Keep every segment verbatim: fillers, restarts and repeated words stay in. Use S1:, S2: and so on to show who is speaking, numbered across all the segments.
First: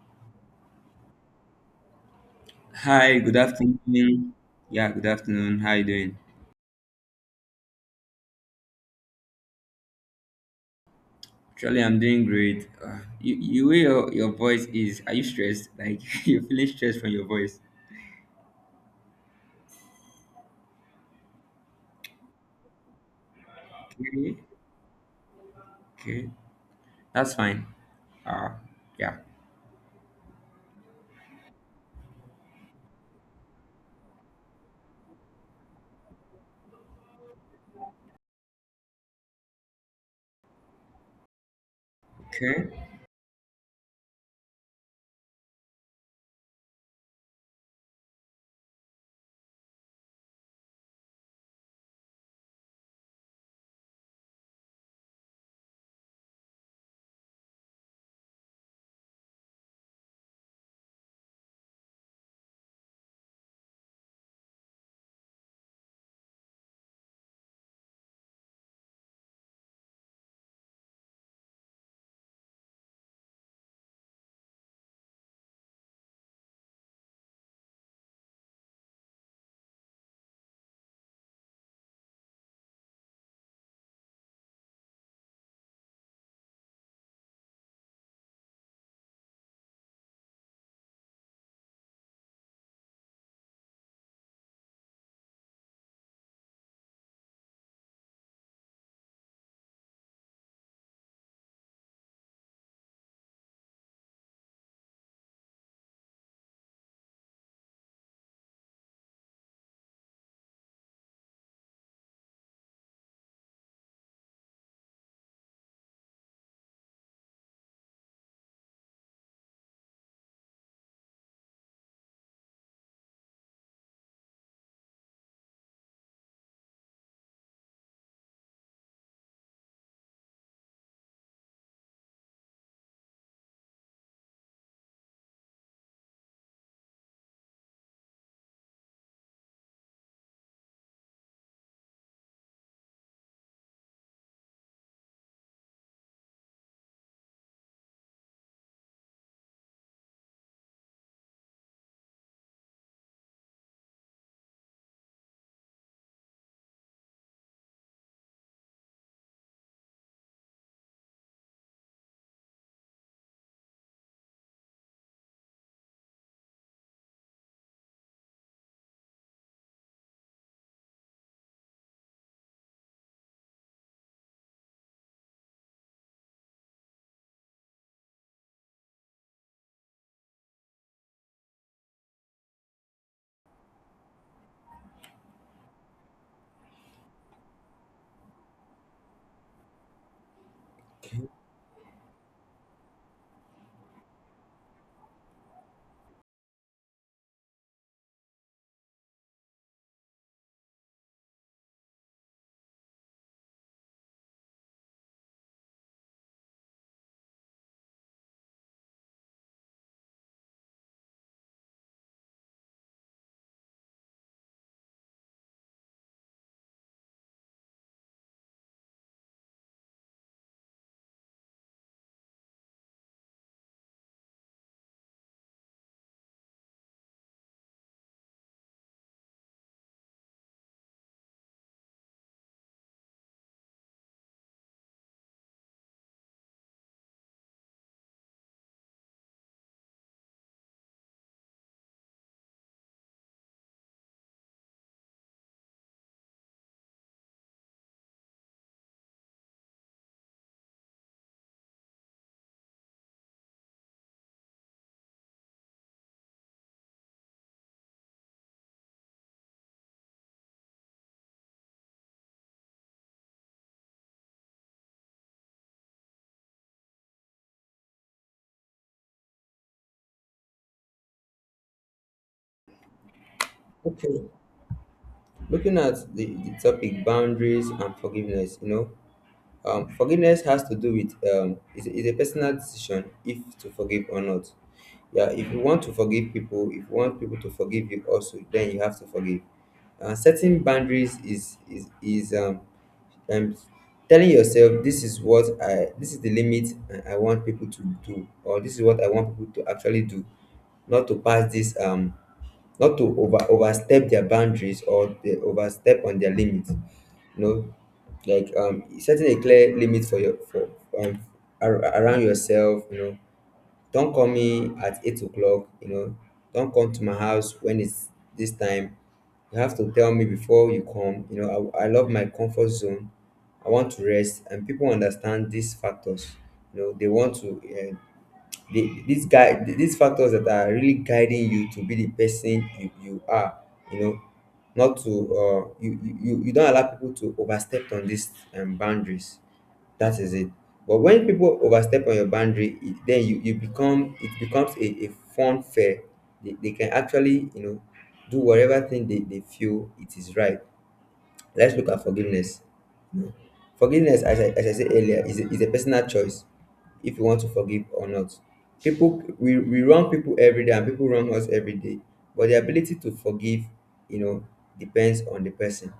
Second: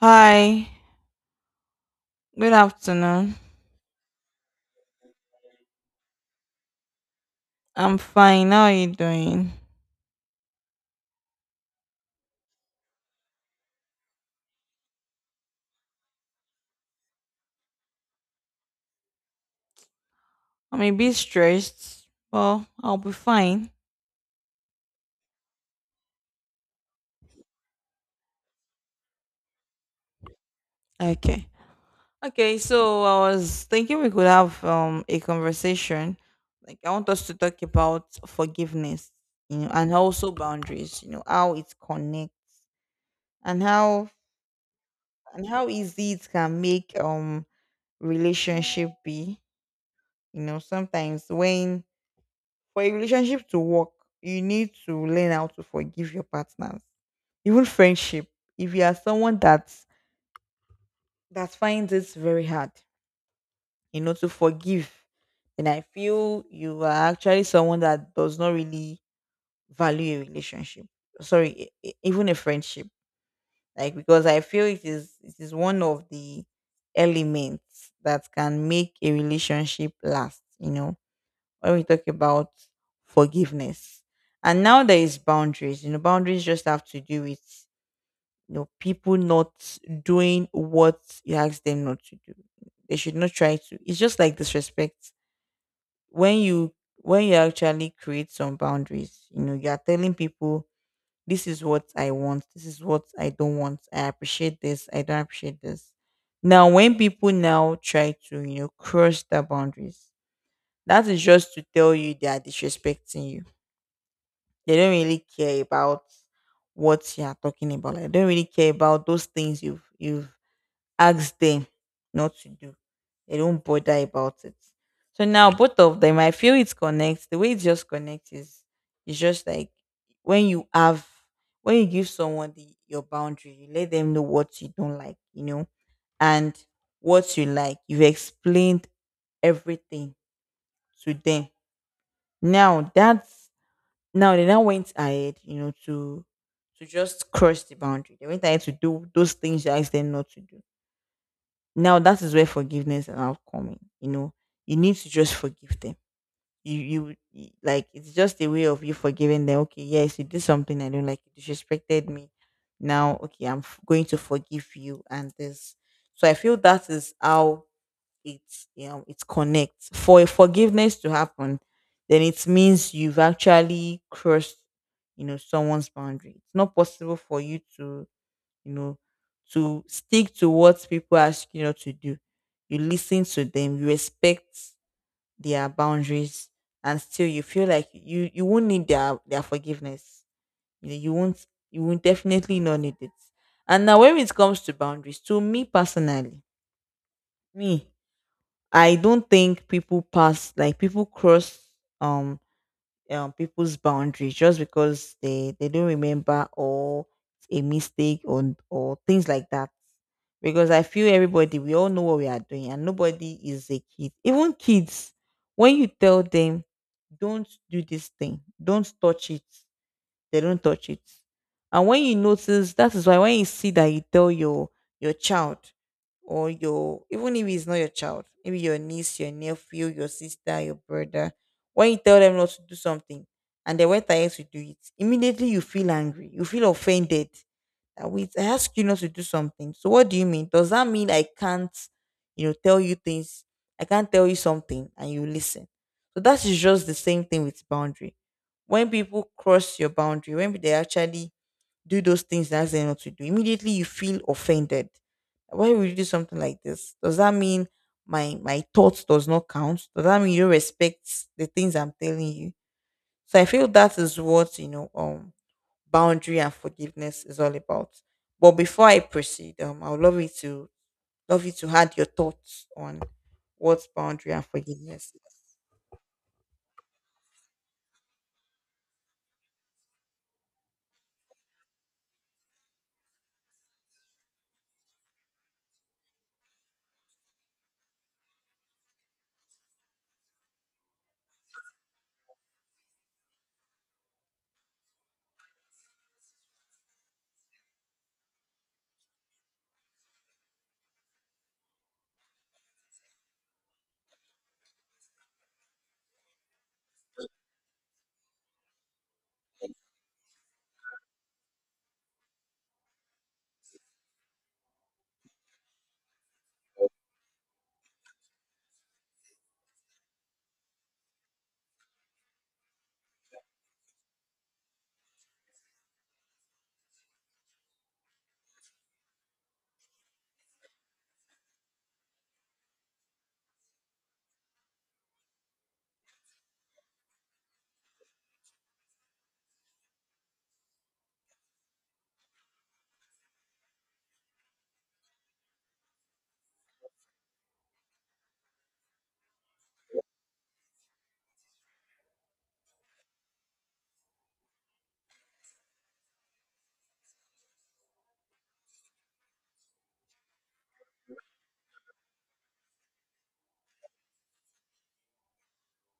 S1: Hi, good
S2: Hi, good
S1: afternoon.
S2: afternoon. Yeah, good afternoon. How you doing?
S1: I'm fine. How are you doing?
S2: Actually, I'm doing great. Uh, you, you way your, your voice is, are you stressed? Like, you're feeling stressed from your voice.
S1: I'm a bit stressed. Well, I'll be fine.
S2: Okay, okay. That's fine. Uh, yeah.
S1: Okay. Okay, so I was thinking we could have um a conversation. Like I want us to talk about forgiveness, you know, and also boundaries, you know, how it connects
S2: Okay.
S1: and how and how easy it can make um relationship be. You know, sometimes when for a relationship to work, you need to learn how to forgive your partners, even friendship. If you are someone that that finds it very hard, you know, to forgive, then I feel you are actually someone that does not really value a relationship, sorry, e- e- even a friendship. Like, because I feel it is it is one of the elements that can make a relationship last, you know. When we talk about forgiveness, and now there is boundaries, you know, boundaries just have to do with, you know, people not doing what you ask them not to do. They should not try to. It's just like disrespect. When you when you actually create some boundaries, you know, you are telling people this is what I want, this is what I don't want. I appreciate this, I don't appreciate this. Now when people now try to, you know, cross the boundaries, that is just to tell you they are disrespecting you. They don't really care about what you are talking about. Like, they don't really care about those things you've you've ask them not to do. They don't bother about it. So now both of them, I feel it connects. The way it just connects is it's just like when you have when you give someone the, your boundary, you let them know what you don't like, you know, and what you like. You've explained everything to them. Now that's now they now went ahead, you know, to to just cross the boundary. They went ahead to do those things you asked them not to do. Now that is where forgiveness and now come in. You know, you need to just forgive them. You, you you- like it's just a way of you forgiving them. Okay, yes, you did something I don't like. You disrespected me. Now, okay, I'm f- going to forgive you and this. So I feel that is how it's, you know, it connects. For a forgiveness to happen, then it means you've actually crossed, you know, someone's boundary. It's not possible for you to, you know, to stick to what people ask you not to do. You listen to them, you respect their boundaries, and still you feel like you you won't need their their forgiveness. You know, you won't, you won't, definitely not need it. And now when it comes to boundaries, to me personally, me, I don't think people pass, like, people cross um um, people's boundaries just because they they don't remember, or it's a mistake, or or things like that. Because I feel everybody, we all know what we are doing, and nobody is a kid. Even kids, when you tell them, don't do this thing, don't touch it, they don't touch it. And when you notice, that is why when you see that you tell your your child, or your, even if it's not your child, maybe your niece, your nephew, your sister, your brother, when you tell them not to do something and they went ahead to do it, immediately you feel angry, you feel offended that we I ask you not to do something. So what do you mean? Does that mean I can't, you know, tell you things? I can't tell you something and you listen. So that is just the same thing with boundary. When people cross your boundary, when they actually do those things that they not to do, immediately you feel offended. Why would you do something like this? Does that mean my my thoughts does not count? Does that mean you respect the things I'm telling you? So I feel that is what, you know, um boundary and forgiveness is all about. But before I proceed, um, I would love you to love you to add your thoughts on what
S2: Okay,
S1: boundary and forgiveness.
S2: looking at the, the topic boundaries and forgiveness, you know, Um, forgiveness has to do with um, it's, it's a personal decision if to forgive or not. Yeah, if you want to forgive people, if you want people to forgive you also, then you have to forgive. Uh, setting boundaries is is is um, um telling yourself this is what I this is the limit I I want people to do or this is what I want people to actually do, not to pass this um not to over overstep their boundaries or they overstep on their limit. No, like um, setting a clear limit for your for um ar- around yourself. You know, don't call me at eight o'clock. You know, don't come to my house when it's this time. You have to tell me before you come. You know, I, I love my comfort zone. I want to rest, and people understand these factors. You know, they want to. Uh, the, these guy these factors that are really guiding you to be the person you, you are, you know, not to uh you, you you you don't allow people to overstep on these um, boundaries. That is it. But when people overstep on your boundary it, then you, you become it becomes a, a fun fair. They, they can actually, you know, do whatever thing they, they feel it is right. Let's look at forgiveness. No. Forgiveness, as I, as I said earlier, is a, is a personal choice if you want to forgive or not. People, we, we wrong people every day and people wrong us every day. But the ability to forgive, you know, depends on the person.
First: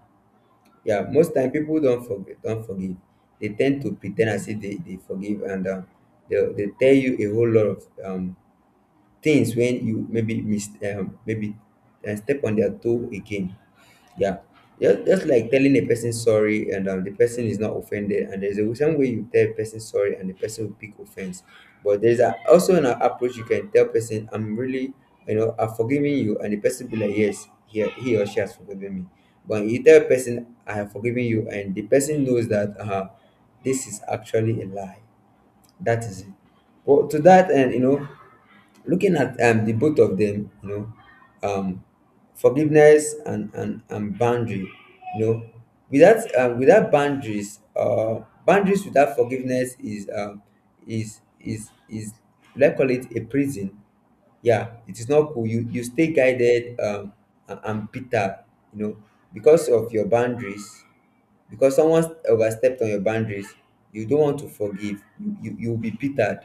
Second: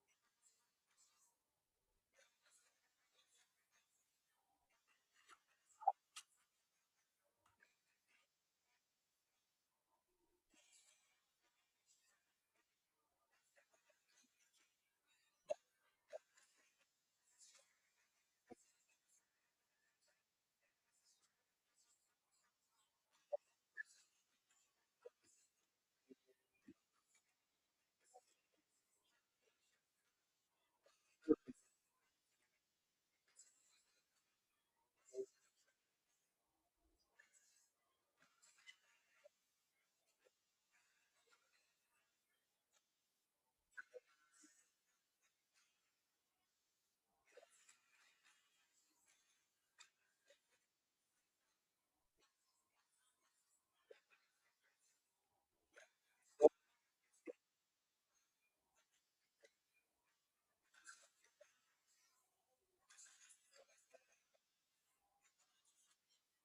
S2: Yeah, most time people don't forgive, don't forgive. They tend to pretend as if they, they forgive and um, they, they tell you a whole lot of um, things when you maybe mis- um, maybe uh, step on their toe again. Yeah. Just, just like telling a person sorry and um, the person is not offended. And there's a some way you tell a person sorry and the person will pick offense. But there's a, also an approach you can tell person, I'm really, you know, I'm forgiving you. And the person be like, yes, he, he or she has forgiven me. But you tell a person, I have forgiven you. And the person knows that uh, this is actually a lie. That is it. Well, to that and you know, looking at um, the both of them, you know, um, forgiveness and, and and boundary, you know, without um, without boundaries uh boundaries without forgiveness is um is is is let's call it a prison. Yeah, it is not cool. you you stay guided um and, and bitter, you know, because of your boundaries, because someone overstepped on your boundaries, you don't want to forgive. You you you'll be pitted.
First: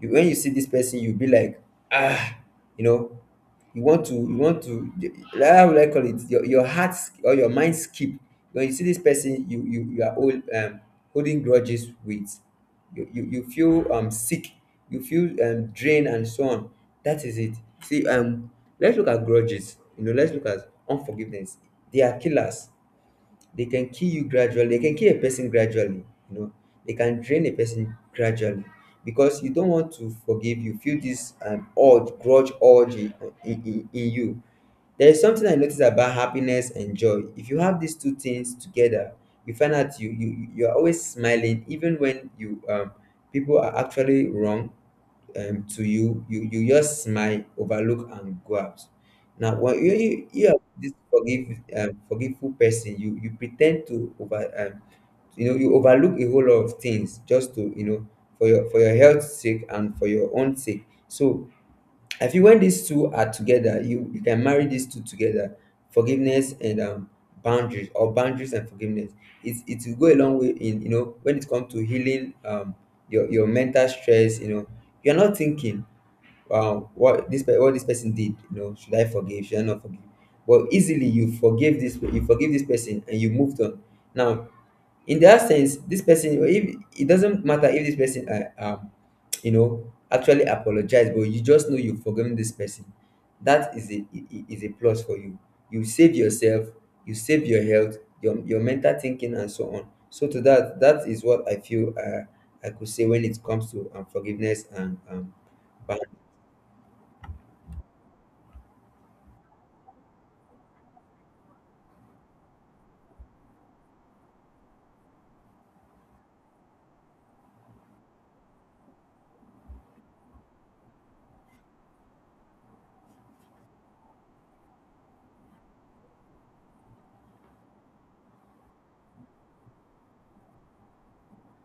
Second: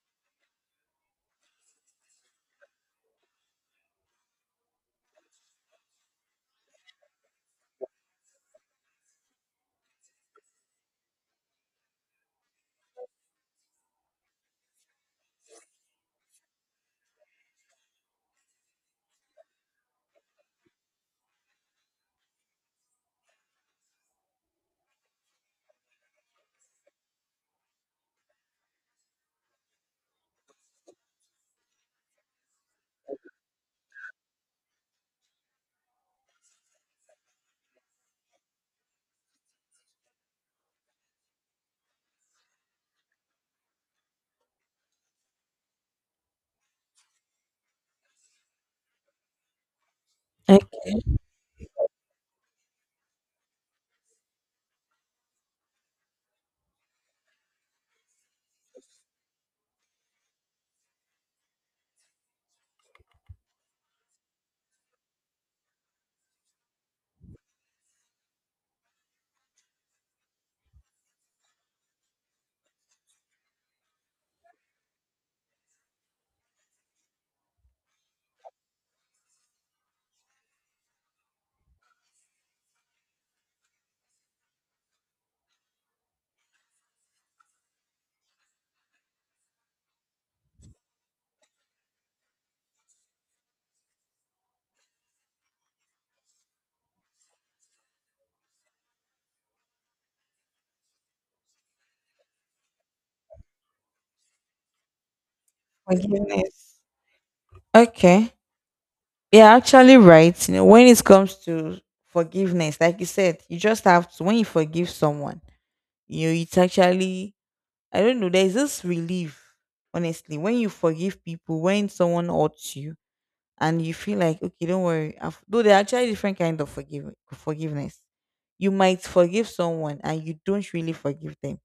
S2: You, when you see this person, you'll be like, ah, you know, you want to you want to, like, how would I call it, your, your heart sk- or your mind skip. When you see this person, you you, you are old um holding grudges with. You, you you feel um sick. You feel um drained and so on. That is it. See um let's look at grudges. You know, let's look at unforgiveness. They are killers. They can kill you gradually. They can kill a person gradually. You know, they can drain a person gradually. Because you don't want to forgive, you feel this um, urge grudge urge in, in, in in you. There is something I noticed about happiness and joy. If you have these two things together, you find out you you you are always smiling even when you um people are actually wrong um, to you. You you just smile, overlook and go out. Now, when you you, you
S1: Is.
S2: are this
S1: Okay.
S2: forgive um, forgetful person, you you pretend to over um, you know, you overlook a whole lot of things, just to, you know, for your for your health sake and for your own sake. So I feel when these two are together, you you can marry these two together, forgiveness and um, boundaries, or boundaries and forgiveness. It it will go a long way in, you know, when it comes to healing um your your mental stress. You know, you are not thinking um what this pe- what this person did, you know, should I forgive, should I not forgive, but easily you forgive this, you forgive this person and you moved on. Now, in that sense, this person, if it doesn't matter if this person uh, um you know, actually apologize, but you just know you've forgiven this person, that is a i- i- is a plus for you. You save yourself. You save your health, your your mental thinking and so on. So to that, that is what I feel. uh, I could say, when it comes to um, forgiveness and um,
S1: Forgiveness. Okay. Yeah, actually right. You know, when it comes to forgiveness, like you said, you just have to when you forgive someone, you know, it's actually, I don't know, there's this relief, honestly. When you forgive people, when someone hurts you, and you feel like okay don't worry I've, though they're actually different kind of forgive, forgiveness, you might forgive someone and you don't really forgive them.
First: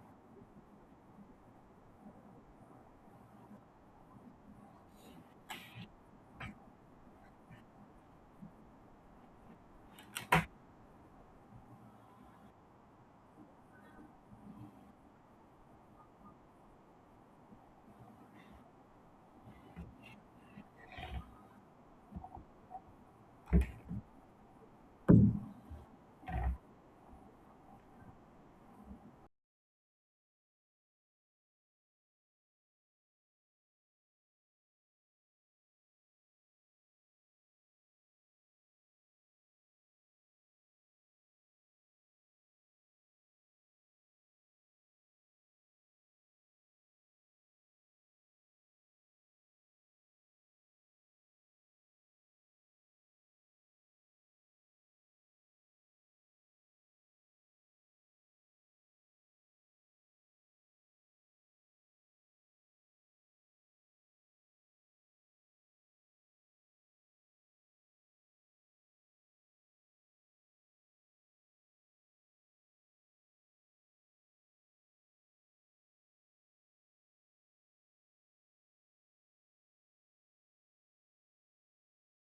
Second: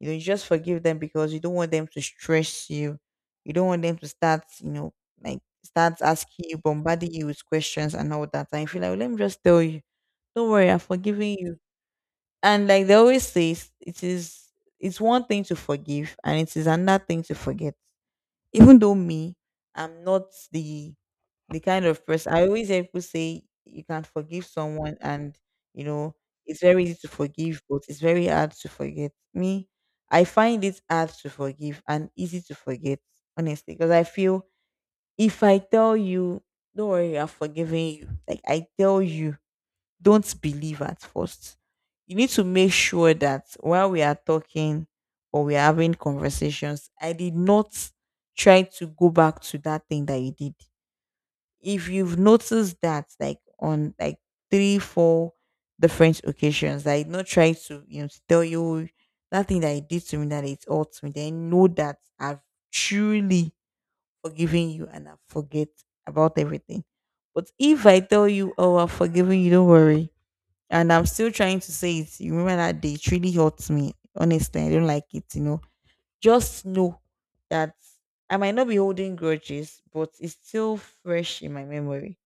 S1: You know, you just forgive them because you don't want them to stress you, you don't want them to start, you know, like start asking you, bombarding you with questions and all that, and you feel like, "Well, let me just tell you don't worry, I'm forgiving you." And like they always say, it's- it is, it's one thing to forgive and it is another thing to forget. Even though me, I'm not the the kind of person. I always hear people say you can forgive someone and, you know, it's very easy to forgive, but it's very hard to forget. Me, I find it hard to forgive and easy to forget, honestly, because I feel if I tell you, don't worry, I have forgiven you, like I tell you, don't believe at first. You need to make sure that while we are talking or we are having conversations, I did not try to go back to that thing that you did. If you've noticed that, like, on like three four different occasions that I not try to, you know, to tell you that thing that you did to me that it hurts me, then know that I've truly forgiven you and I forget about everything. But if I tell you, oh, I've forgiven you, don't worry, and I'm still trying to say it, you remember that day, it really hurts me, honestly, I don't like it, you know, just know that I might not be holding grudges, but it's still fresh in my memory.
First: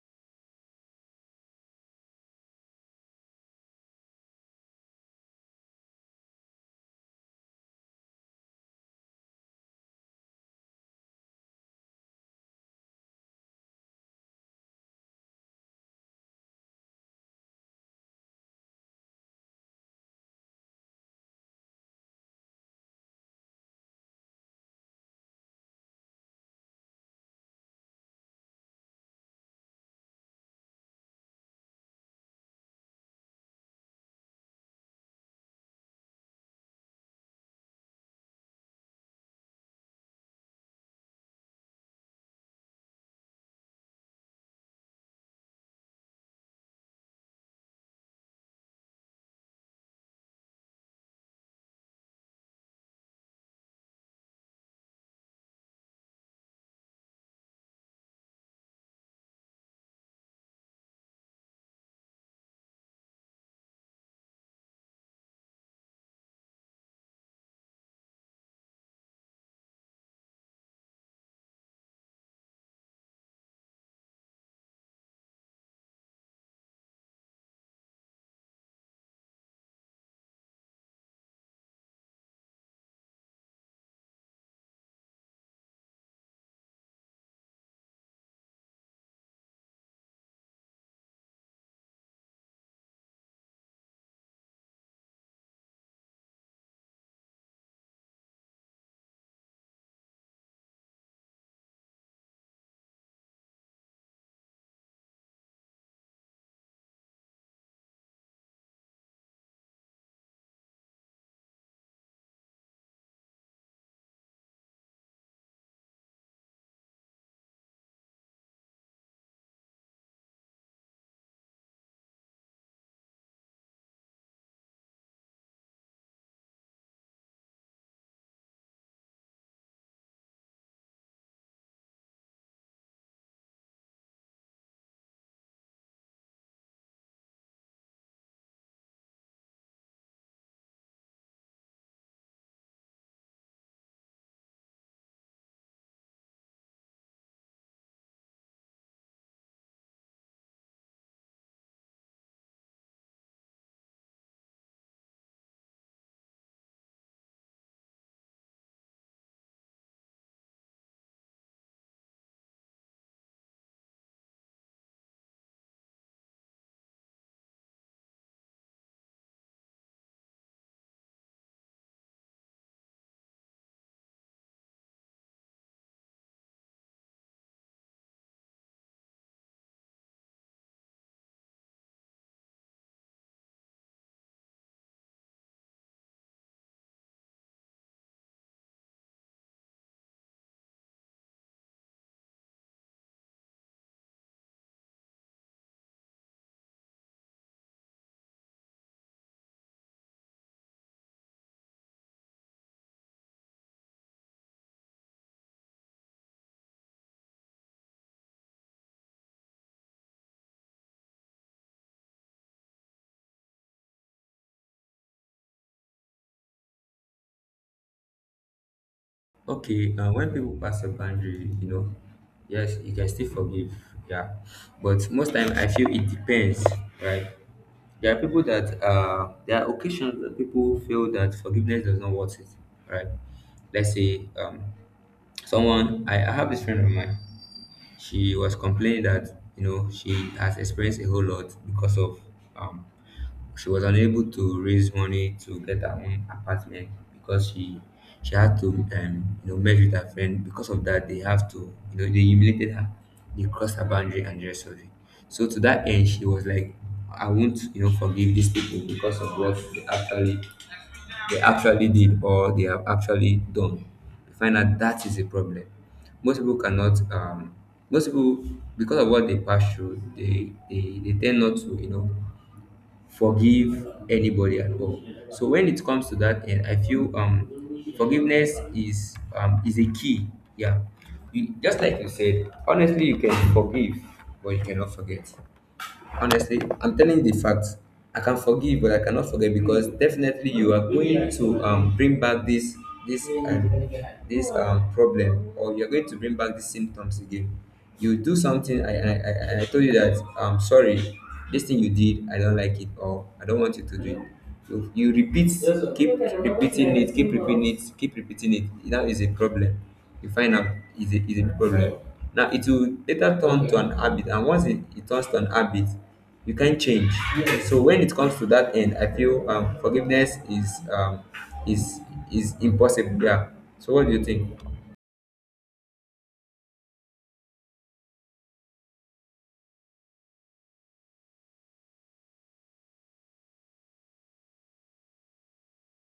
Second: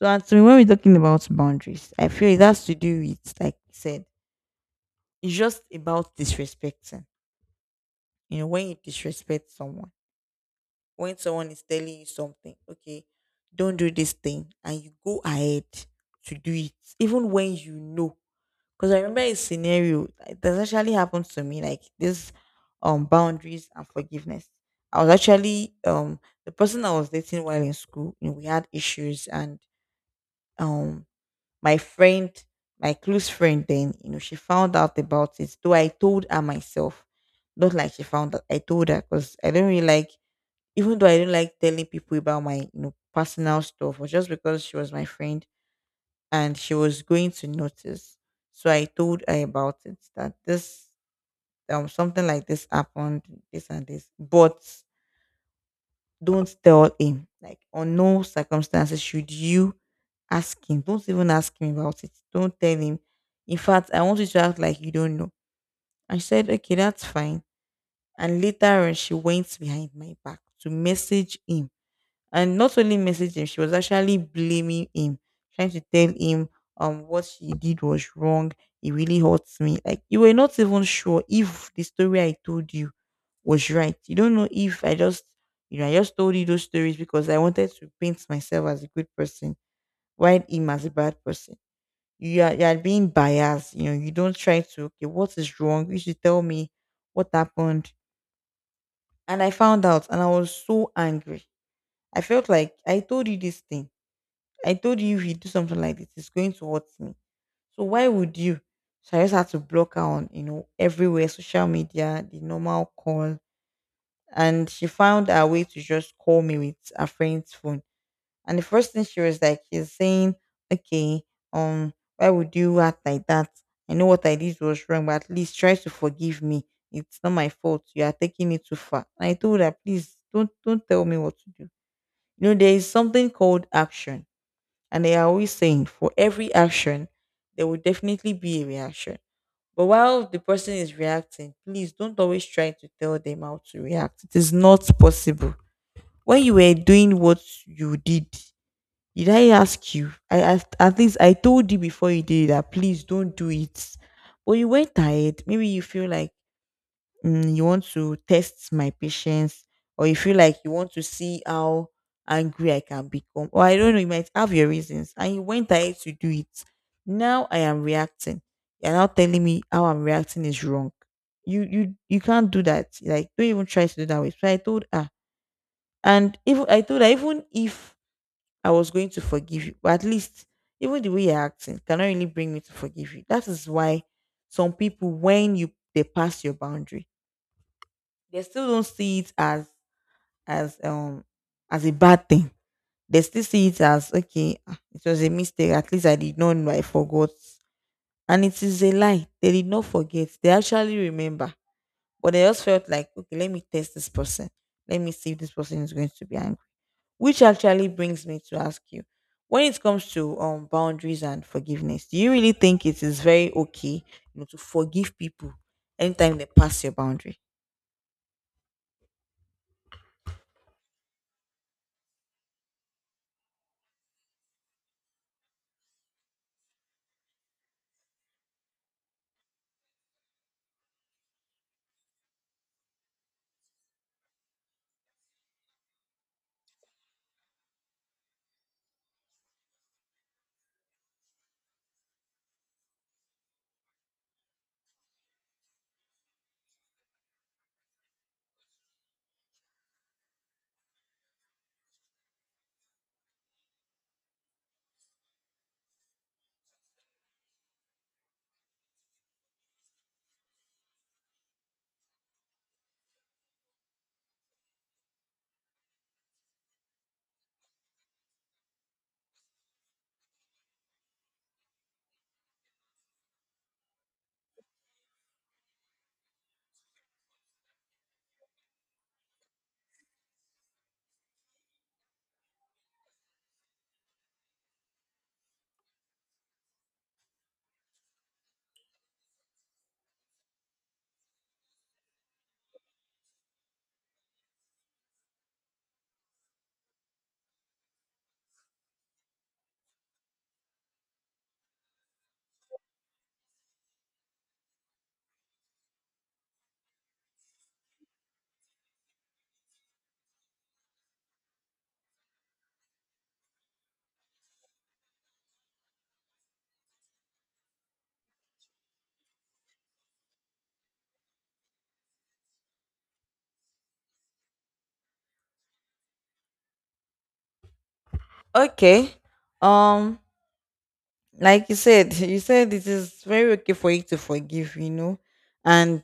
S1: So as to me, when we're talking about boundaries, I feel it has to do with, like you said, it's just about disrespecting. You know, when you disrespect someone, when someone is telling you something, okay, don't do this thing, and you go ahead to do it, even when you know. Because I remember a scenario that actually happened to me, like this um boundaries and forgiveness. I was actually um the person I was dating while in school, you know, we had issues and um my friend, my close friend, then, you know, she found out about it, though I told her myself. Not like she found out, I told her because I don't really like, even though I don't like telling people about my, you know, personal stuff, or just because she was my friend and she was going to notice. So I told her about it that this, um, something like this happened, this and this. But don't tell him. Like, on no circumstances should you ask him. Don't even ask him about it. Don't tell him. In fact, I want you to act like you don't know. And she said, okay, that's fine. And later on, she went behind my back to message him, and not only messaged him, she was actually blaming him, trying to tell him um what she did was wrong. It really hurts me. Like, you were not even sure if the story I told you was right. You don't know if I just, you know, I just told you those stories because I wanted to paint myself as a good person, while him as a bad person. You are, you are being biased. You know, you don't try to okay what is wrong. You should tell me what happened. And I found out, and I was so angry. I felt like I told you this thing, I told you if you do something like this, it's going to hurt me. So why would you? So I just had to block her on, you know, everywhere, social media, the normal call. And she found her way to just call me with her friend's phone. And the first thing she was like, she's saying, okay, um, why would you act like that? I know what I did was wrong, but at least try to forgive me. It's not my fault. You are taking it too far. And I told her, please don't don't tell me what to do. You know, there is something called action, and they are always saying for every action, there will definitely be a reaction. But while the person is reacting, please don't always try to tell them how to react. It is not possible. When you were doing what you did, did I ask you? I asked, at least I told you before you did it that please don't do it. But you went ahead. Maybe you feel like mm, you want to test my patience, or you feel like you want to see how angry I can become, or I don't know, you might have your reasons, and you went ahead to do it. Now I am reacting. You're now telling me how I'm reacting is wrong. You you you can't do that. Like don't even try to do that way. So I told her, and even I told her, even if I was going to forgive you, but at least even the way you're acting cannot really bring me to forgive you. That is why some people, when you they pass your boundary, they still don't see it as as um as a bad thing. They still see it as, okay, ah, it was a mistake. At least I did not know, I forgot. And it is a lie. They did not forget. They actually remember. But they just felt like, okay, let me test this person. Let me see if this person is going to be angry. Which actually brings me to ask you, when it comes to um boundaries and forgiveness, do you really think it is very okay, you know, to forgive people anytime they pass your boundary?
S2: okay, uh, when people pass a boundary, you know, yes, you can still forgive, yeah. But most time, I feel it depends, right? There are people that uh, there are occasions that people feel that forgiveness does not worth it, right? Let's say um, someone, I, I have this friend of mine. She was complaining that, you know, she has experienced a whole lot because of um, she was unable to raise money to get her own apartment because she she had to um you know, merge with her friend. Because of that, they have to, you know, they humiliated her, they crossed her boundary and the rest of it. So to that end, she was like, I won't, you know, forgive these people because of what they actually they actually did, or they have actually done. You find out that is a problem. Most people cannot um most people because of what they pass through, they they, they tend not to, you know, forgive anybody at all. So when it comes to that end, I feel um forgiveness is um is a key. Yeah. You, just like you said, honestly, you can forgive, but you cannot forget. Honestly, I'm telling the facts. I can forgive, but I cannot forget, because definitely you are going to um, bring back this this um, this um, problem, or you are going to bring back these symptoms again. You do something. I I, I, I told you that I'm sorry. This thing you did, I don't like it, or I don't want you to do it. You, you repeat, keep repeating it, keep repeating it, keep repeating it. Now is a problem. You find out is a is a problem. Now it will later turn to an habit, and once it, it turns to an habit, you can't change. So when it comes to that end, I feel um, forgiveness is um, is is impossible. Yeah. So what do you think?
S1: Okay. Um, like you said, you said it is very okay for you to forgive, you know, and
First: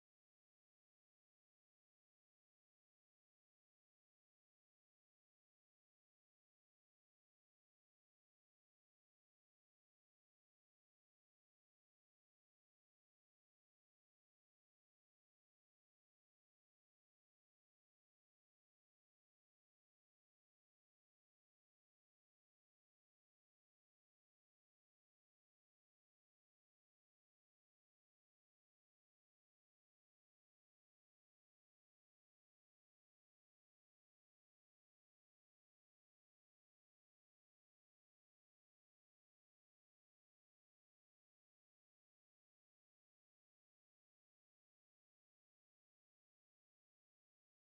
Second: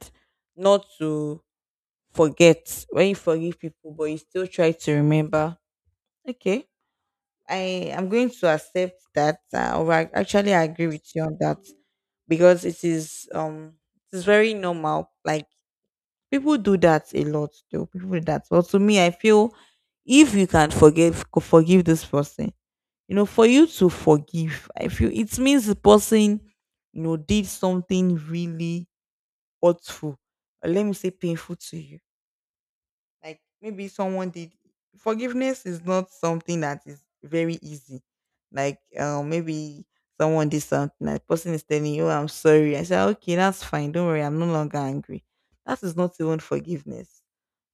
S1: not to forget when you forgive people, but you still try to remember. Okay. I am going to accept that, uh, or I, actually, I agree with you on that because it is um, it is very normal. Like people do that a lot, though. People do that. But to me, I feel if you can forgive, forgive this person. You know, for you to forgive, I feel it means the person, you know, did something really hurtful, or let me say painful to you. Like maybe someone did. Forgiveness is not something that is very easy. Like um, maybe someone did something, and the person is telling you, "Oh, I'm sorry." I say, "Ah, okay, that's fine. Don't worry. I'm no longer angry." That is not even forgiveness.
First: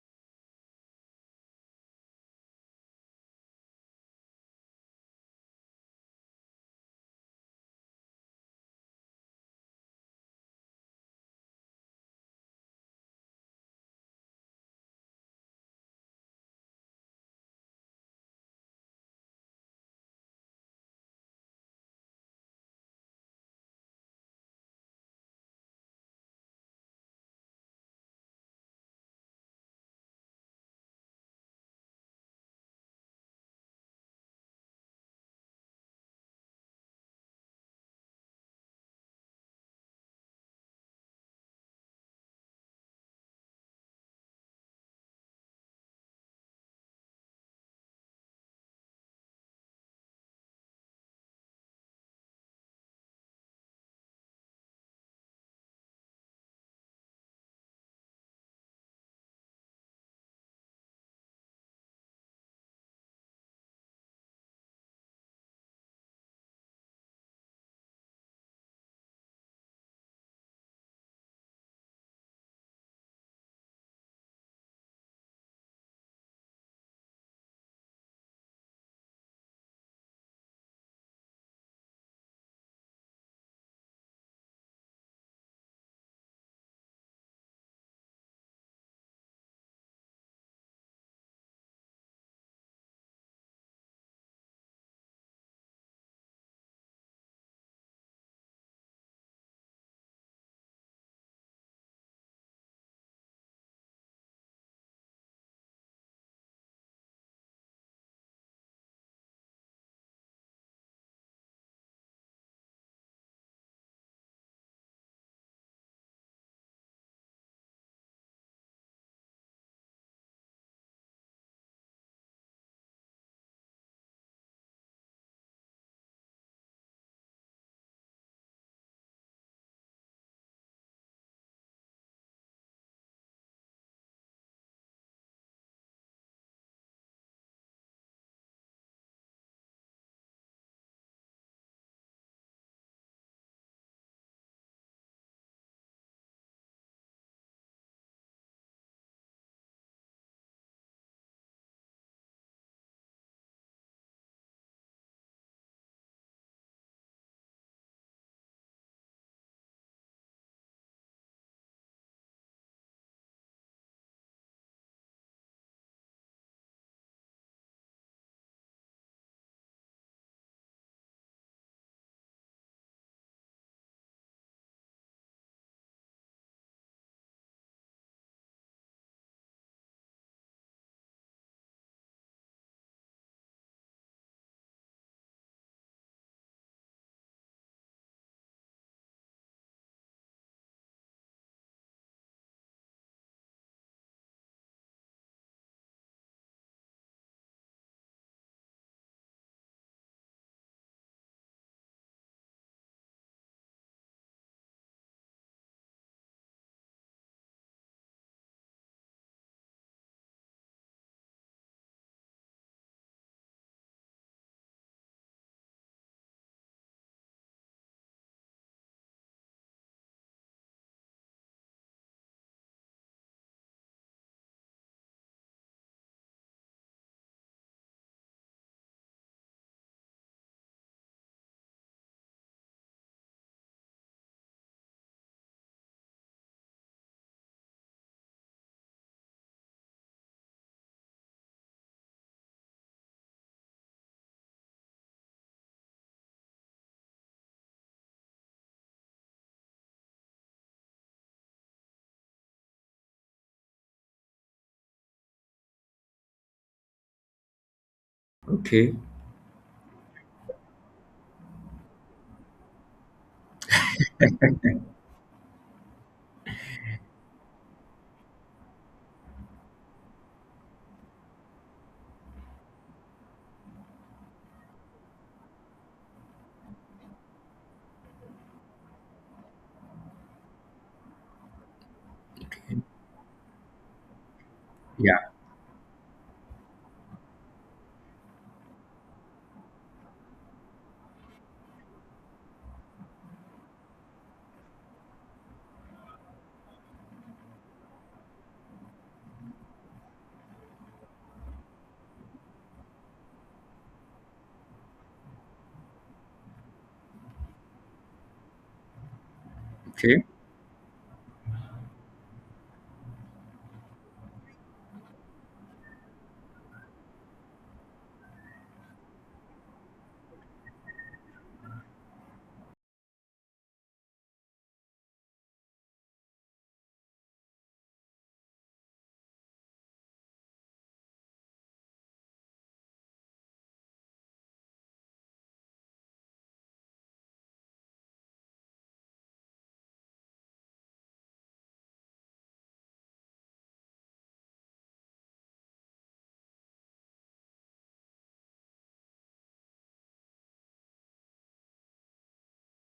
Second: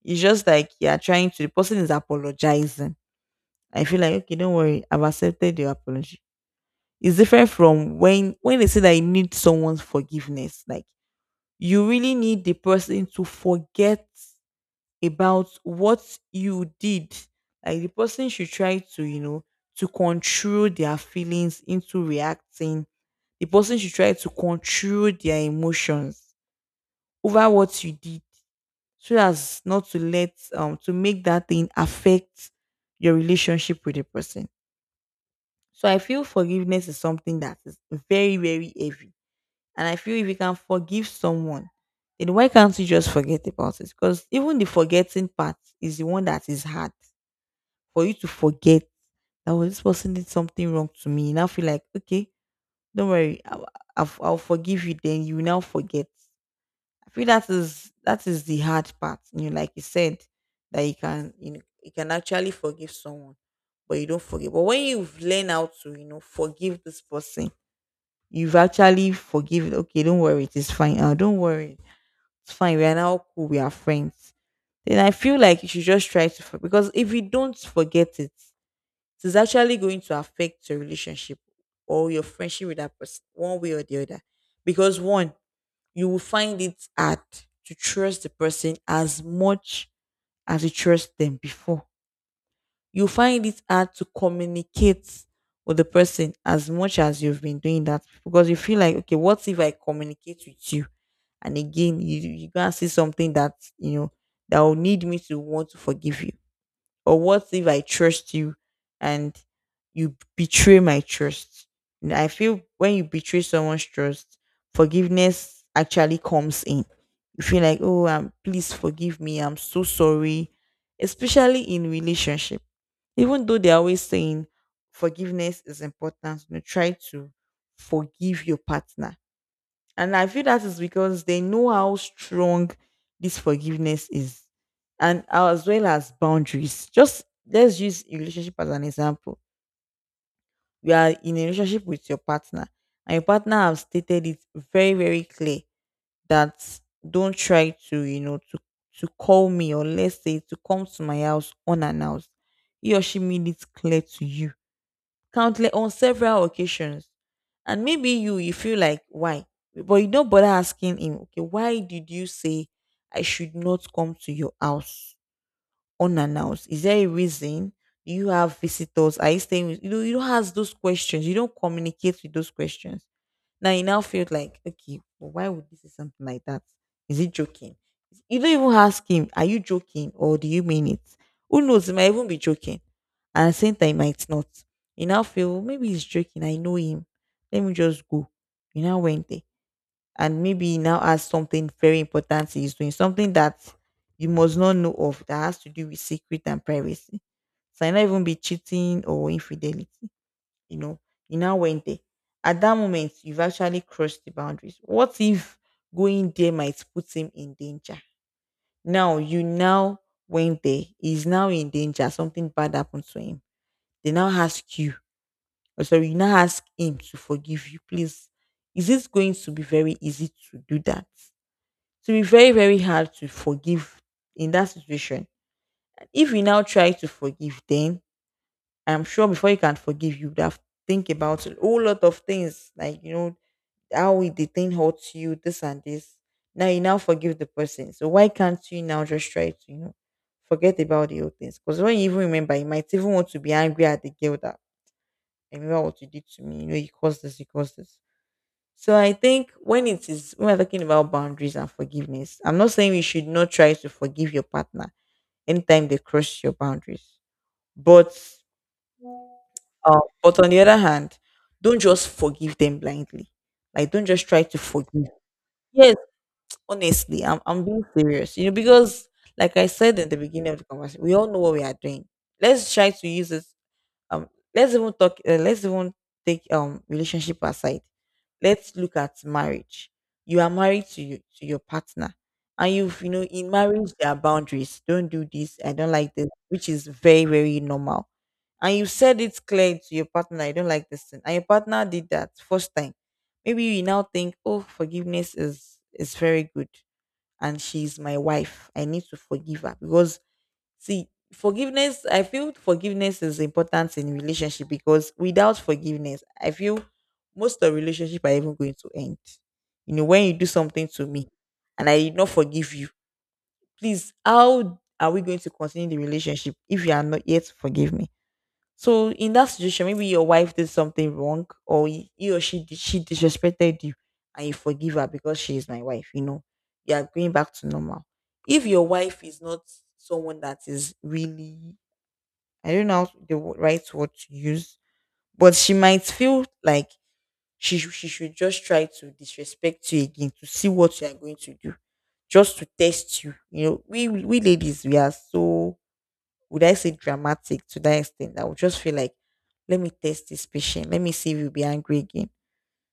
S1: It's just like you are trying to. The person is apologizing. I feel like, okay, don't worry. I've accepted your apology. It's different from when when they say that you need someone's forgiveness. Like you really need the person to forget about what you did. Like the person should try to, you know, to control their feelings into reacting. The person should try to control their emotions over what you did, so as not to let um to make that thing affect your relationship with the person. So I feel forgiveness is something that is very, very heavy. And I feel if you can forgive someone, then why can't you just forget about it? Because even the forgetting part is the one that is hard for you to forget, that was, this person did something wrong to me. You now feel like, okay, don't worry, I'll, I'll, I'll forgive you. Then you now forget. I feel that is that is the hard part. You know, like you said, that you can, you know, you can actually forgive someone, but you don't forgive. But when you've learned how to, you know forgive this person, you've actually forgiven. Okay, don't worry, it is fine. Uh, don't worry, it's fine. We are now cool. We are friends. Then I feel like you should just try to for- because if you don't forget it, it's actually going to affect your relationship or your friendship with that person one way or the other. Because one, you will find it hard to trust the person as much as you trust them before. You find it hard to communicate with the person as much as you've been doing that, because you feel like, okay, what if I communicate with you and again you you gonna see something that, you know, that will need me to want to forgive you? Or what if I trust you and you betray my trust? And I feel when you betray someone's trust, forgiveness actually comes in. You feel like, oh, um, please forgive me, I'm so sorry. Especially in relationship, even though they're always saying forgiveness is important, you know, try to forgive your partner. And I feel that is because they know how strong this forgiveness is, and as well as boundaries. Just let's use a relationship as an example. You are in a relationship with your partner, and your partner have stated it very, very clear that don't try to, you know, to to call me, or let's say to come to my house unannounced. He or she made it clear to you countless on several occasions. And maybe you you feel like why? But you don't bother asking him, okay, why did you say I should not come to your house unannounced? Is there a reason? Do you have visitors? Are you staying with, you know, you don't ask those questions. You don't communicate with those questions. Now you now feel like, okay, but why would, this is something like that? Is he joking? You don't even ask him, are you joking or do you mean it? Who knows? He might even be joking. And at the same time, he might not. You now feel, "Oh, maybe he's joking. I know him. Let me just go." You now went there. And maybe he now has something very important he's doing, something that you must not know of, that has to do with secret and privacy. So I not even be cheating or infidelity, you know, you now went there. At that moment, you've actually crossed the boundaries. What if going there might put him in danger? Now you now went there. He's now in danger. Something bad happened to him. They now ask you. Oh, sorry, you now ask him to forgive you. Please, is this going to be very easy to do that? To be very, very hard to forgive in that situation. If you now try to forgive, then I'm sure before you can forgive, you would have think about a whole lot of things, like, you know, how it- the thing hurts you, this and this. Now you now forgive the person. So why can't you now just try to, you know, forget about the old things? Because when you even remember, you might even want to be angry at the girl that, "I remember what you did to me. You know, you caused this, you caused this." So I think when it is when we're talking about boundaries and forgiveness, I'm not saying you should not try to forgive your partner anytime they cross your boundaries. But
S2: Okay,
S1: uh, but on the other hand, don't just forgive them blindly. Like don't just try to forgive. Yes, honestly, I'm I'm being serious. You know, because like I said in the beginning of the conversation, we all know what we are doing. Let's try to use this. Um, let's even talk. Uh, let's even take um relationship aside. Let's look at marriage. You are married to you to your partner, and you've you know, in marriage there are boundaries. Don't do this. I don't like this, which is very very normal. And you said it clear to your partner. I don't like this thing, and your partner did that first time. Maybe you now think, oh, forgiveness is is very good, and she's my wife. I need to forgive her because, see, forgiveness, I feel forgiveness is important in relationship, because without forgiveness, I feel most of relationship are even going to end. You know, when
S2: okay,
S1: you do something to me and I did not forgive you, please, how are we going to continue the relationship if you are not yet to forgive me? So in that situation, maybe your wife did something wrong, or y- he or she di- she disrespected you, and you forgive her because she is my wife. You know, you are going back to normal. If your wife is not someone that is really, I don't know how the wo- right word to use, but she might feel like she sh- she should just try to disrespect you again to see what you are going to do, just to test you. You know, we we ladies, we are so, would I say dramatic to that extent? I would just feel like, let me test this patient. Let me see if you'll be angry again.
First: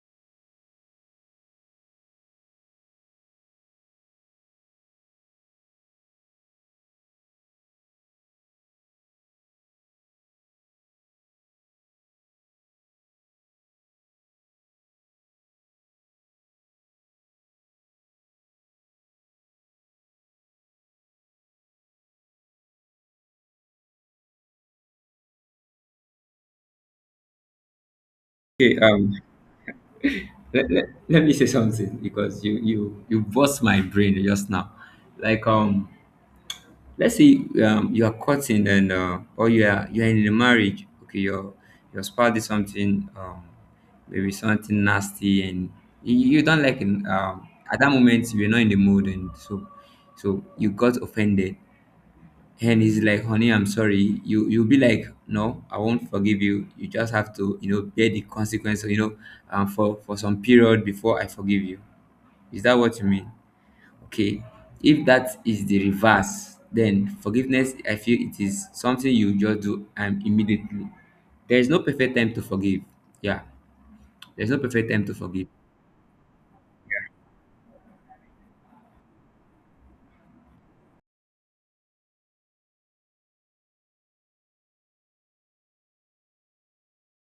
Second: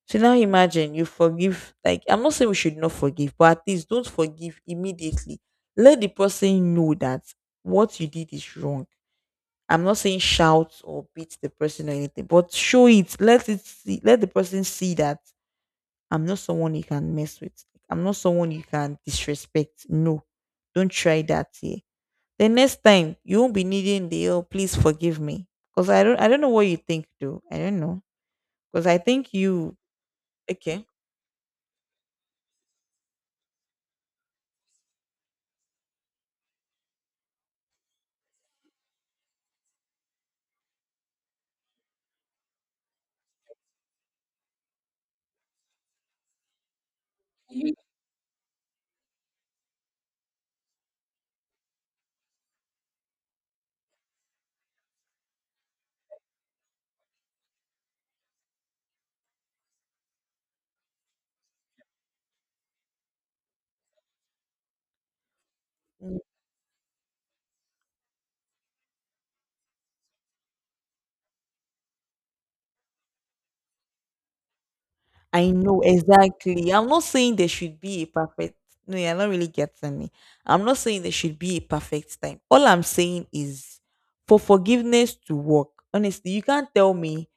S1: So now imagine you forgive. Like, I'm not saying we should not forgive, but at least don't forgive immediately. Let the person know that what you did is wrong. I'm not saying shout or beat the person or anything, but show it. Let it see, let the person see that I'm not someone you can mess with. I'm not someone you can disrespect. No, don't try that here. The next time you won't be needing the "oh please forgive me." Because I don't I don't know what you think though. I don't know.
S2: okay.
S1: Because I
S2: Um,
S1: think you
S2: let,
S1: okay.
S2: let, let me say something because you you you burst my brain just now. Like um, let's say um, you are courting and uh, or you are you are in a marriage. Okay, your your spouse did something, um, maybe something nasty, and you, you don't like it. Um, at that moment, you're not in the mood, and so so you got offended. And he's like, "Honey, I'm sorry." You you'll be like, "No, I won't forgive you. You just have to, you know, bear the consequence, you know, um, for for some period before I forgive you." Is that what you mean? Okay, if that is the
S1: Mm.
S2: reverse, then forgiveness, I feel it is something you just do um, immediately. There is no perfect time to forgive. Yeah, there's no perfect time to forgive.
S1: I know exactly. I'm not saying there should be a perfect— no, you're not really getting me. I'm not saying there should be a perfect time. All I'm saying is for forgiveness to work. Honestly, you can't tell me,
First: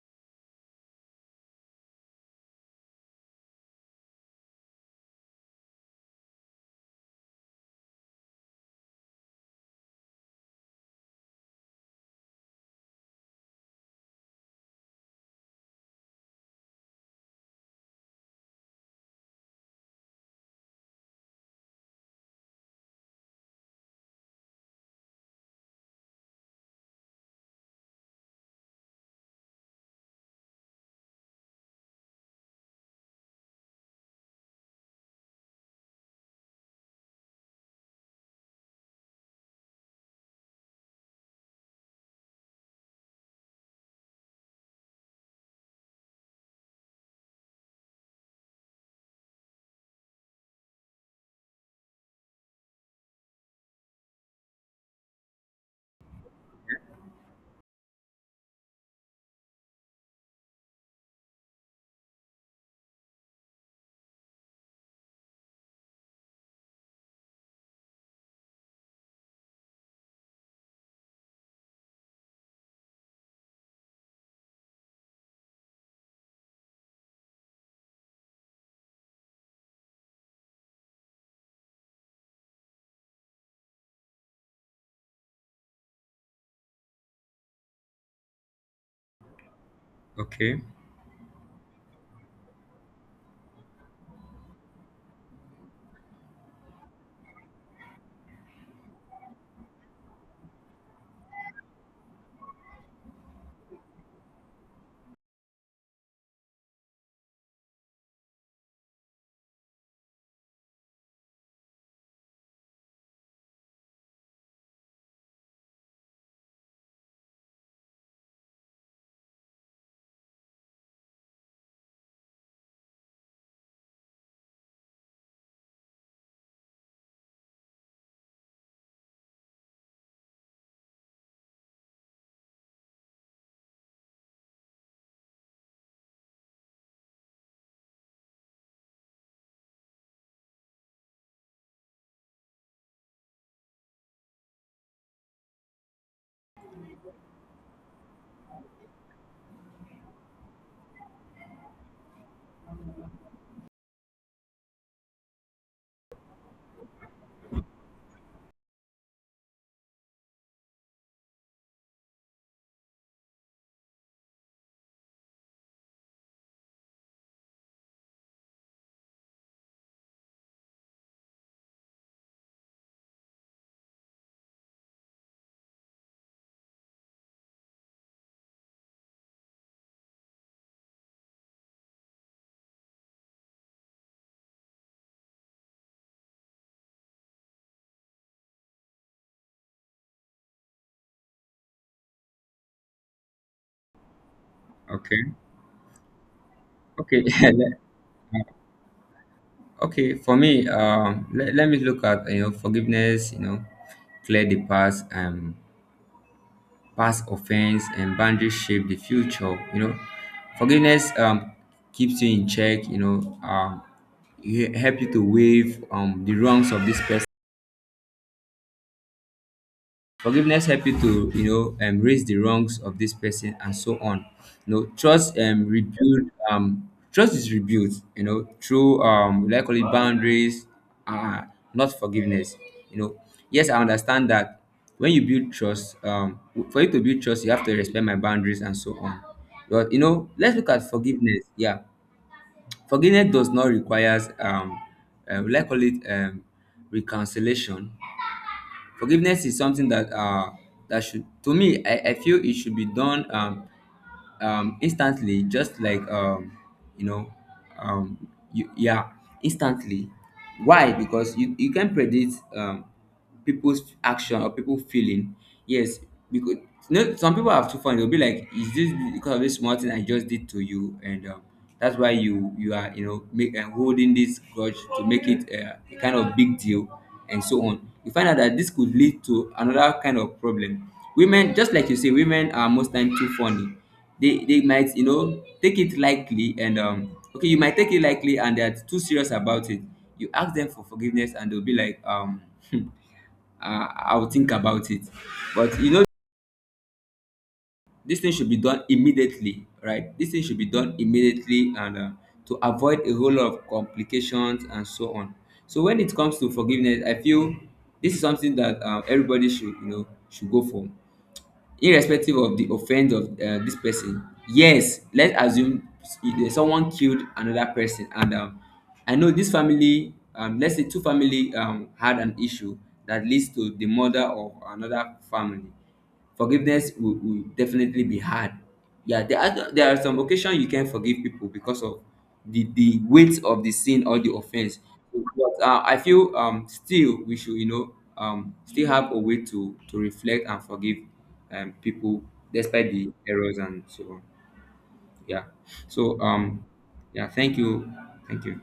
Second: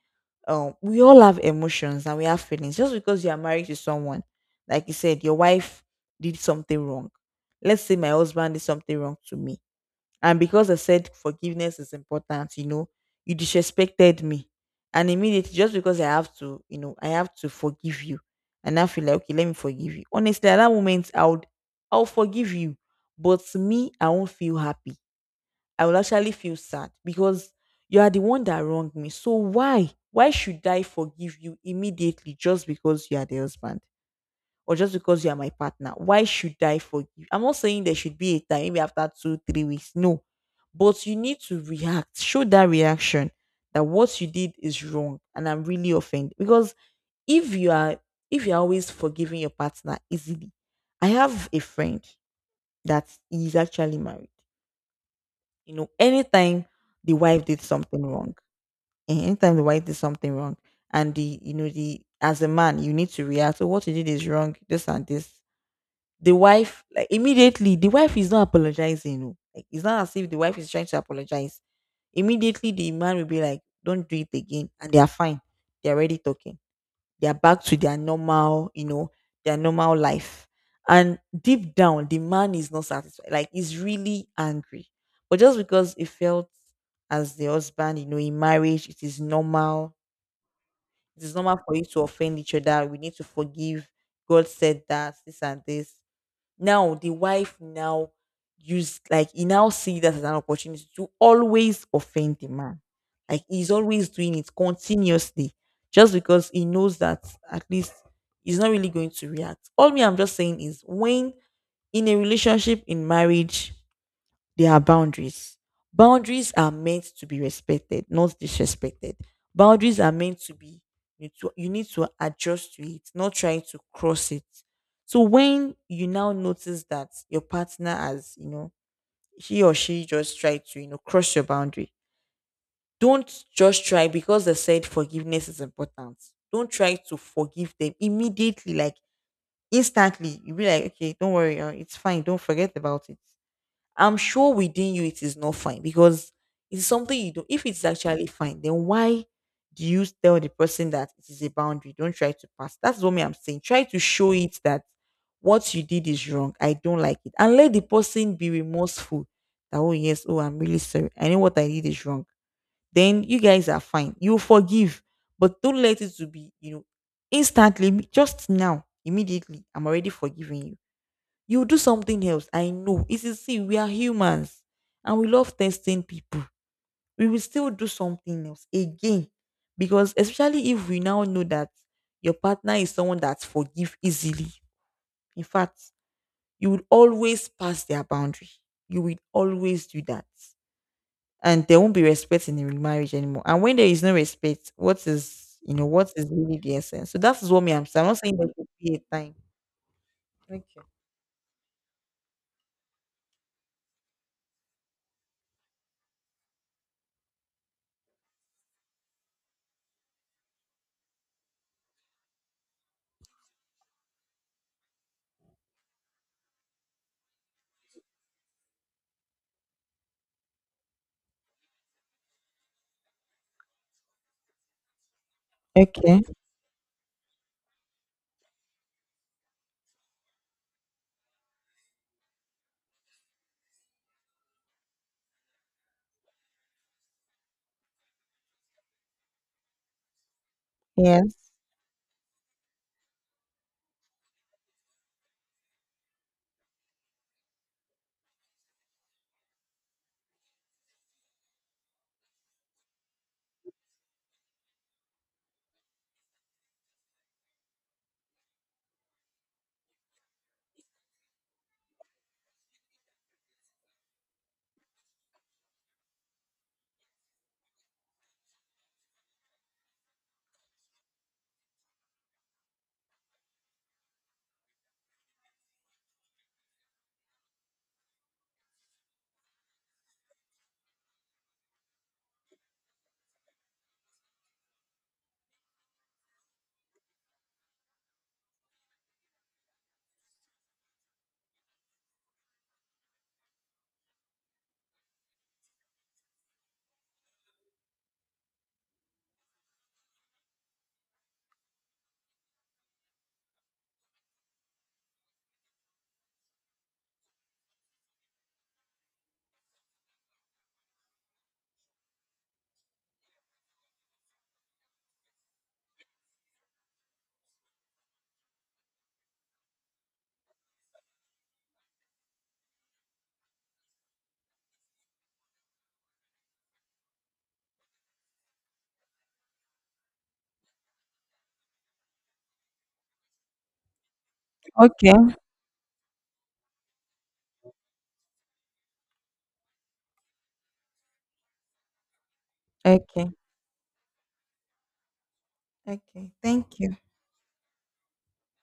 S1: um we all have emotions and we have feelings. Just because you are married to someone, like you said, your wife did something wrong, let's say my husband did something wrong to me. And because I said forgiveness is important, you know, you disrespected me. And immediately, just because I have to, you know, I have to forgive you. And I feel like, okay, let me forgive you. Honestly, at that moment, I would, I'll forgive you. But me, I won't feel happy. I will actually feel sad because you are the one that wronged me. So why? Why should I forgive you immediately just because you are the husband? Or just because you are my partner, why should I forgive? I'm not saying there should be a time, maybe after two, three weeks. No. But you need to react, show that reaction that what you did is wrong and I'm really offended. Because if you are— if you're always forgiving your partner easily, I have a friend that is actually married. You know, anytime the wife did something wrong, eh, anytime the wife did something wrong, and the you know, the as a man you need to react. So what you did is wrong. This and this. The wife, like immediately, the wife is not apologizing. Oh. Like it's not as if the wife is trying to apologize. Immediately, the man will be like, "Don't do it again," and they are fine. They are already talking. They are back to their normal, you know, their normal life. And deep down, the man is not satisfied. Like he's really angry, but just because it felt as the husband, you know, in marriage, it is normal.
S2: Okay,
S1: It is normal for you to offend each other. We need to forgive. God said that, this and this. Now the wife now used, like he now see that as an opportunity to always offend the man. Like he's always doing it continuously, just because he knows that at least he's not really going to react. All me I'm just saying is when in a relationship, in marriage, there are boundaries. Boundaries are meant to be respected, not disrespected. Boundaries are meant to be— you, to, you need to adjust to it, not trying to cross it. So when you now notice that your partner has, you know, he or she just tried to, you know, cross your boundary, don't just try because they said forgiveness is important. Don't try to forgive them immediately, like instantly. You'll be like, okay, don't worry, uh, it's fine. Don't forget about it. I'm sure within you it is not fine because it's something you do. If it's actually fine, then why do you tell the person that it is a boundary? Don't try to pass. That's what me I'm saying. Try to show it that what you did is wrong. I don't like it. And let the person be remorseful. That, oh yes, oh I'm really sorry. I know what I did is wrong. Then you guys are fine. You forgive. But don't let it to be, you know, instantly, just now, immediately, I'm already forgiving you, you do something else. I know. It is, see, we are humans and we love testing people. We will still do something else again. Because especially if we now know that your partner is someone that forgive easily. In fact, you will always pass their boundary. You will always do that. And there won't be respect in the marriage anymore. And when there is no respect, what
S2: okay,
S1: is, you know, what is really the essence? So
S2: okay,
S1: that is what me
S2: Le-
S1: I'm saying. I'm not saying there should be a time.
S2: okay. For me,
S1: Okay.
S2: um, let, let me look at, you know, forgiveness. You know, clear the past, um, past offense, and boundaries shape the future. You know, forgiveness um keeps you in check. You know, um, it help you to waive um the wrongs of this person. Forgiveness help you to, you know, um, raise the wrongs of this person and so on. You know, trust um
S1: Okay.
S2: rebuild um trust is rebuilt, you know, through um will I call it boundaries, uh not forgiveness. You know, yes, I understand that when you build trust, um w- for you to build trust, you have to respect my boundaries and so on. But you know, let's look at
S1: Yes.
S2: forgiveness. Yeah. Forgiveness does not requires um uh, will I call it um reconciliation. Forgiveness is something that uh that should to me, i i feel it should be done um um instantly. Just like um you know um you, yeah instantly. Why? Because you you can predict um people's action or people feeling. Yes, because you know some people have too fun, they'll be like, is this because of this small thing I just did to you? And um that's why you you are, you know, make and holding this grudge to make it uh, a kind of big deal, and so on. You find out that this could lead to another kind of problem. Women, just like you say, women are most time too funny. They they might, you know, take it lightly, and um okay, you might take it lightly and they're too serious about it. You ask them for forgiveness and they'll be like, um uh, I'll think about it. But you know, this thing should be done immediately, right? This thing should be done immediately, and uh, to avoid a whole lot of complications and so on. So when it comes to forgiveness, I feel this is something that um, everybody should, you know, should go for, irrespective of di offence of um dis person. Yes, let's assume s- someone killed another person, and um I know this family. Um let's say two family um had an issue that leads to the murder of another family. Forgiveness will will definitely be hard. Yeah, there are there are some occasions you can forgive people because of the the weight of the sin or the offense.
S1: Okay.
S2: But uh, I feel um still we should, you know, um still have a way to to reflect and forgive um people despite the
S1: Okay.
S2: errors and so on. Yeah. so
S1: Okay.
S2: um
S1: Thank you.
S2: yeah thank you. Thank you.